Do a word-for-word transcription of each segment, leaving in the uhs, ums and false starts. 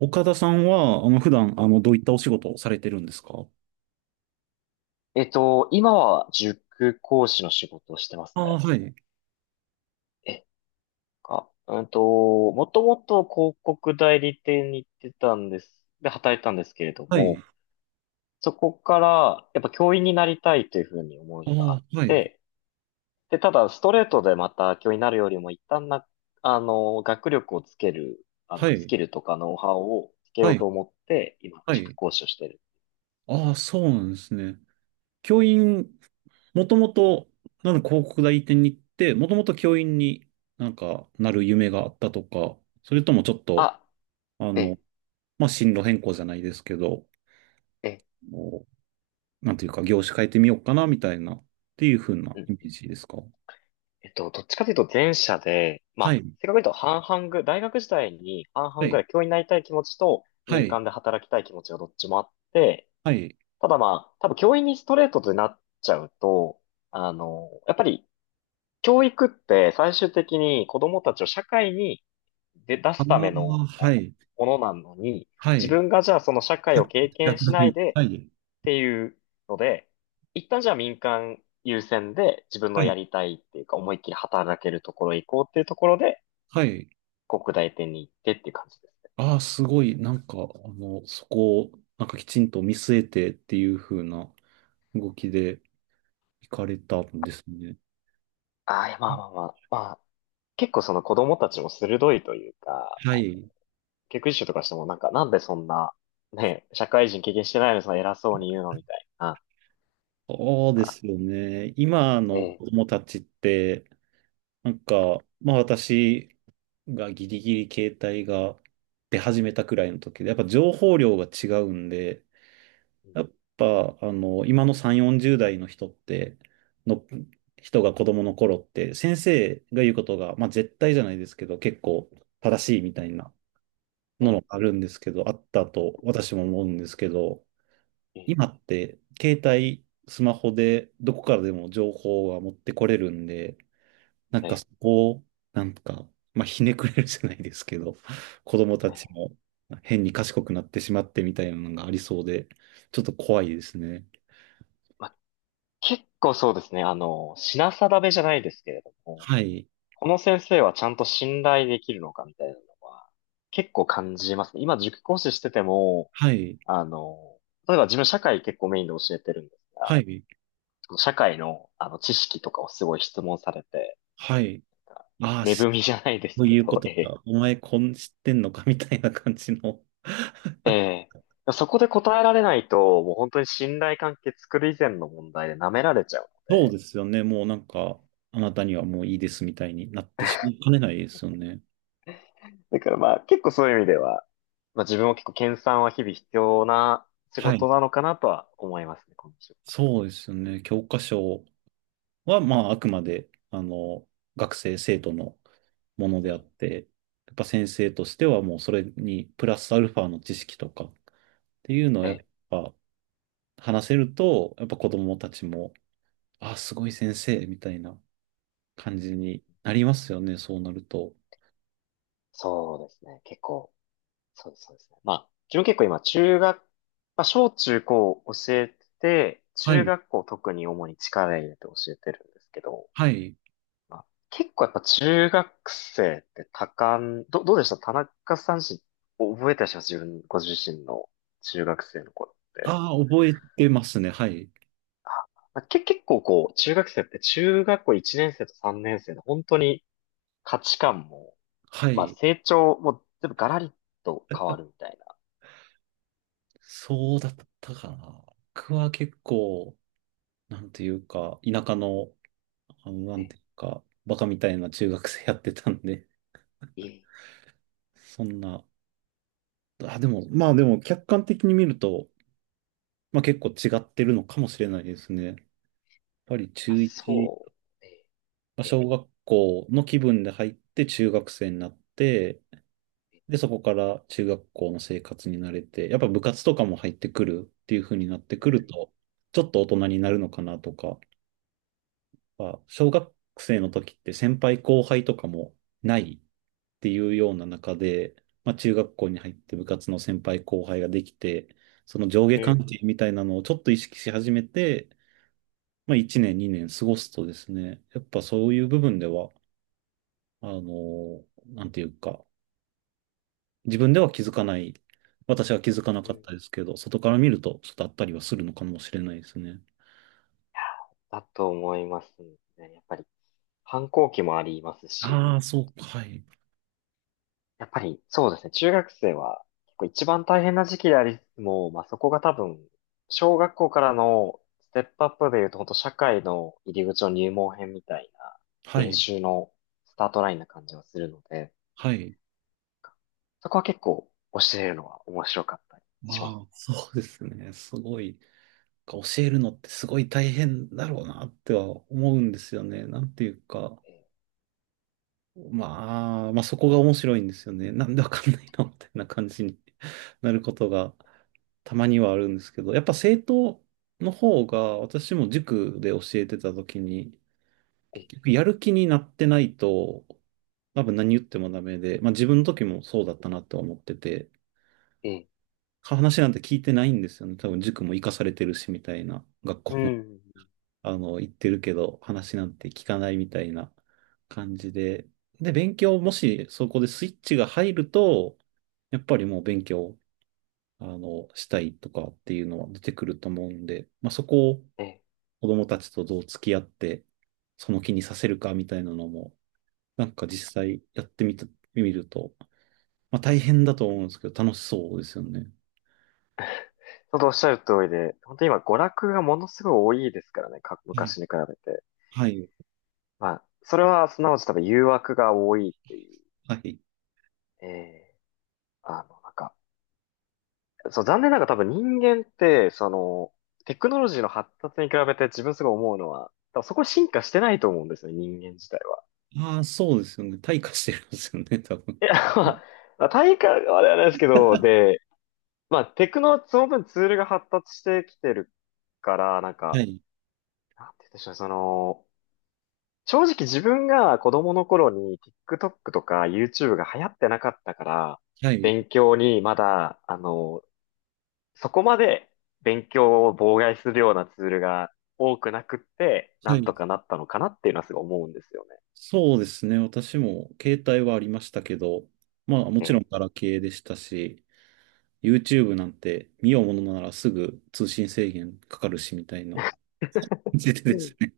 岡田さんは、あの、普段、あの、どういったお仕事をされてるんですか？えっと、今は塾講師の仕事をしてますああ、ね。はい。え、か、うんと、もともと広告代理店に行ってたんです。で、働いたんですけれどはい。も、あそこから、やっぱ教員になりたいというふうに思あ、いがあっはい。て、で、ただ、ストレートでまた教員になるよりも、一旦な、あの、学力をつける、あはの、スい。キルとかノウハウをつけはようい。と思って、今、は塾い。講師をしてる。ああ、そうなんですね。教員、もともと、なんか広告代理店に行って、もともと教員になんかなる夢があったとか、それともちょっと、あ、あの、え、まあ、進路変更じゃないですけど、え、もうなんていうか、業種変えてみようかな、みたいな、っていう風なうイんメージですか？えっと、どっちかというと前者で、まはあ、い。正確に言うと半々ぐ、大学時代に半は々ぐらい。い教員になりたい気持ちとは民い。間で働きたい気持ちがどっちもあって、はい。ただまあ、多分教員にストレートでなっちゃうと、あの、やっぱり教育って最終的に子供たちを社会に出、出あすための、あ、あはい。のものなのに、は自い。分がじゃあその社さ会っをき経知ら験しなないい。ではい。っていうので、一旦じゃあ民間優先で自分はのやい。りたいっていうか思いっきり働けるところへ行こうっていうところで、はい。国大店に行ってっていう感じですね。ああ、すごい。なんか、あの、そこを、なんかきちんと見据えてっていう風な動きで行かれたんですね。ああ、いや、まあまあまあ、まあ、結構その子供たちも鋭いというか、はい。教育実習とかしてもなんかなんでそんな、ね、社会人経験してないのにその偉そうに言うのみたいな。そうまであ、すよね。今えのえ、子供たちって、なんか、まあ私がギリギリ携帯が出始めたくらいの時で、やっぱ情報量が違うんで、やっえぱ、あの、今のさん、よんじゅう代の人って、の、人が子供の頃って、先生が言うことが、まあ絶対じゃないですけど、結構正しいみたいなのがえ、あるんですけど、あったと私も思うんですけど、ええ、今って、携帯、スマホでどこからでも情報は持ってこれるんで、なんえかそえ、こを、なんか、まあひねくれるじゃないですけど、子供えたちえ。も変に賢くなってしまってみたいなのがありそうで、ちょっと怖いですね。まあ、結構そうですね、あの、品定めじゃないですけれども、はい、この先生はちゃんと信頼できるのかみたいなのは結構感じますね。今塾講師してても、はい、あの、例えば自分社会結構メインで教えてるんですが、はい、社会の、あの知識とかをすごい質問されて、はい。ああ、値し踏みじゃないでそすうけいうこど、とええ、か。お前、こん、知ってんのかみたいな感じの。ええ、そこで答えられないと、もう本当に信頼関係作る以前の問題で舐められちゃうのそうで、ですよね。もうなんか、あなたにはもういいですみたいになってしま いかねないですよね。だからまあ結構そういう意味では、まあ自分も結構研鑽は日々必要な仕は事い。なのかなとは思いますね、この仕事。そうですよね。教科書は、まあ、あくまで、あの、学生、生徒のものであえっえ、て、やっぱ先生としてはもうそれに、プラスアルファの知識とかっていうのをえやっえ、ぱ話せると、やっぱ子供たちも、あ、すごい先生、みたいな感じになりますよね、そうなると。そうですね。結構、そうです、そうですね。まあ、自分結構今、中学、まあ、小中高教えてて、は中い、学校特に主に力入れて教えてるんですけど、はい。まあ、結構やっぱ中学生って多感、ど、どうでした田中さんし、覚えてらっしゃいます自分、ご自身の中学生の頃って。ああ、覚えてますね、はい。まあ、け、結構こう、中学生って中学校いちねん生とさんねん生で本当に価値観も、はまあい。成長も全部ガラリと変わるみたいな。そうだったかな。僕は結構、なんていうか、田舎の、あの、なんねていうか、バカみたいな中学生やってたんで、い、そんな、あ、でも、まあでも、客観的に見ると、まあ結構違ってるのかもしれないですね。やっぱりあ、中いち、そうねまあえ、小学校の気分で入って中学生になって、で、え、そこから中学校の生活に慣れて、やっぱ部活とかも入ってくるっていう風になってくるえと、ちょっと大人になるのかなとか、あ小学生の時って先輩後輩とかもないっていうような中で、まあ、中学校に入って部活の先輩後輩ができて、その上下うん、関係みたいなのをちょっと意識し始めて、まあ、いちねん、にねん過ごすとですね、やっぱそういう部分では、あの、なんていうか、自分では気づかない。私は気づかなうかん、うっん、たですけど、外から見るとちょっとあったりはするのかもしれないですね。だと思いますね。やっぱり、反抗期もありますし、ああ、そうか、はい。やっぱり、そうですね。中学生は、結構一番大変な時期でありつつも、まあ、そこが多分、小学校からのステップアップで言うと、本当社会の入り口の入門編みたいな、は練い。習のスタートラインな感じがするので、はい。そこは結構教えるのは面白かったりましますあ、そうですね。すごい。教えるのってすごい大変だろうなっては思うんですよね。なんていうか。ね。まあ、まあそこが面白いんですよね。なんでわかんないのみたいな感じに なることがたまにはあるんですけど、やっぱ生徒の方が私も塾で教えてた時に、え、結え、局やる気になってないと、多分何言ってもダメで、まあ自分の時もそううんだったなって思ってて、ええ、ええ、話なんて聞いてないんですよね。多分塾も行かされてるしみたいな、学う校も ん、 あの行ってるけど、話なんて聞かないみたいな感じで。で、勉強もしそこでスイッチが入ると、やっぱりもう勉強、あの、したいとかっていうのは出てくると思うんで、まあそこをええ。子供たちとどう付き合って、その気にさせるかみたいなのも、なんか実際やってみた、見ると、まあ大変だと思うんですけど、楽しそうですよね。本当おっしゃる通りで、本当今娯楽がものすごい多いですからね、かはい。昔に比べて。はい。まあ、それはすなわち多分誘惑が多いっていう、はい。ね、ええ。あの、なんか、そう、残念ながら多分人間って、その、テクノロジーの発達に比べて自分すごい思うのは、多分そこ進化してないと思うんですよね、人間自体は。ああ、そうですよね。退化してるんですよね、多分。いや、まあ、まあ、体感はあれはないですけど、で、まあ、テクノ、その分ツールが発達してきてるから、なんはか、い。なんて言うんでしょうね、その、正直自分が子供の頃に TikTok とか YouTube が流行ってなかったから、はい。勉強にまだ、あの、そこまで勉強を妨害するようなツールが多くなくって、なはんとい。かなったのかなっていうのはすごい思うんですよね。そうですね。私も携帯はありましたけど、まあもちろんええ、ガラケーでしたし、YouTube なんて見ようものならすぐ通信制限かかるしみたいな感じで うでん、すね。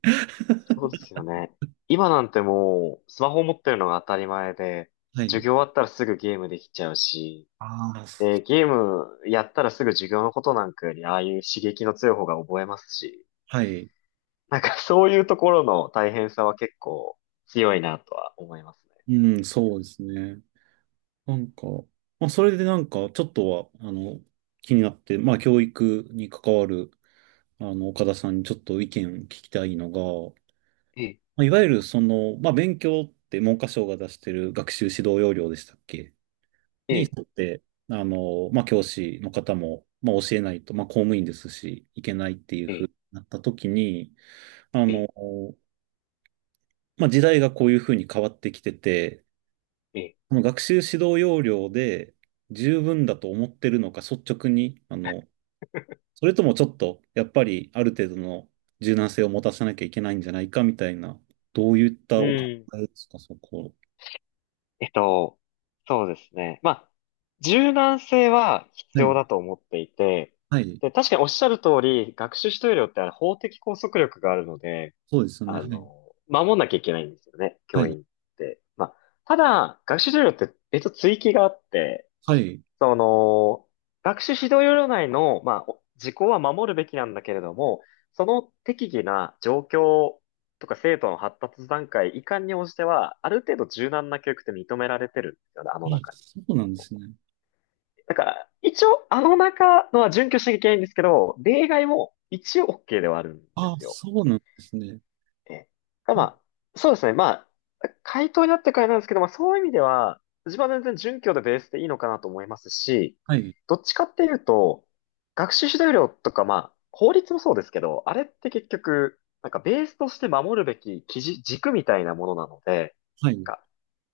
そ うですよね。今なんてもう、スマホを持ってるのが当たり前で、はい。授業終わったらすぐゲームできちゃうし、ああ、で、ゲームやったらすぐ授業のことなんかより、ああいう刺激の強い方が覚えますし、はい。なんかそういうところの大変さは結構強いなとは思いますうん、そうですね。なんか、まあ、それでなんか、ちょっとは、あの、気になって、まあ、教育に関わる、あの、岡田さんにちょっと意見聞きたいのが、ね。まあ、いわゆる、その、まあ、勉強って文科省が出してる学習指導要領でしたっけえにえ、沿って、あの、まあ、教師の方も、まあ、教えないと、まあ、公務員ですし、いけないっていうえふうえ、になった時に、あえの、え、まあ、時代がこういうふうに変わってきてて、ええ。その学習指導要領で十分だと思ってるのか、率直に、あの、それともちょっと、やっぱりある程度の柔軟性を持たせなきゃいけないんじゃないかみたいな、どういっうたお考ん。えですか、そこ。えっと、そうですね。まあ、柔軟性は必はい、要だと思っていて、はい、で、確かにおっしゃる通り、学習指導料ってあれ法的拘束力があるので、そうですよね。あはい、の、守んなきゃいけないんですよね、は教い、員って。まあ、ただ、学習指導料って別の追記があって、はい。その、学習指導要領内の、まあ、お時効は守るべきなんだけれども、その適宜な状況とか生徒の発達段階、遺憾に応じては、ある程度柔軟な教育って認められてるんですよね、ああ、の中に。そうなんですね。だから、一応、あの中のは準拠しなきゃいけないんですけど、例外も一応 OK ではあるんであ、すよ。そうなんですね。ええ、まであ、そうですね。まあ、回答になってからなんですけど、まあそういう意味では、自分は全然準教でベースでいいのかなと思いますし、はい、どっちかっていうと、学習指導料とか、まあ、法律もそうですけど、あれって結局、なんかベースとして守るべき基準、軸みたいなものなので、はなんい、か、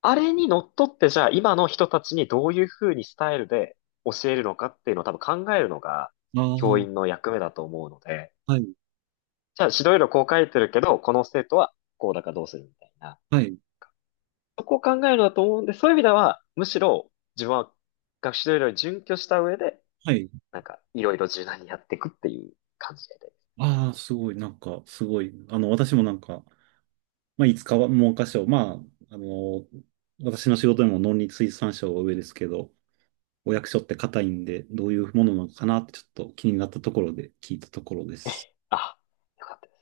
あれにのっとってじゃあ今の人たちにどういうふうにスタイルで教えるのかっていうのを多分考えるのがああ、教は員の役目だと思うので、い、じゃあ指導要領こう書いてるけど、この生徒はこうだからどうするみたいな。はい、そこを考えるだと思うんで、そういう意味では、むしろ自分は学習指導要に準拠した上で、はい。なんかいろいろ柔軟にやっていくっていう感じで。ああ、すごい、なんか、すごい。あの、私もなんか、まあ、いつかは文科省、まあ、あの、私の仕事でも農林水産省は上ですけど、お役所って硬いんで、どういうものなのかなってちょっと気になったところで聞いたところです。あ、よかった。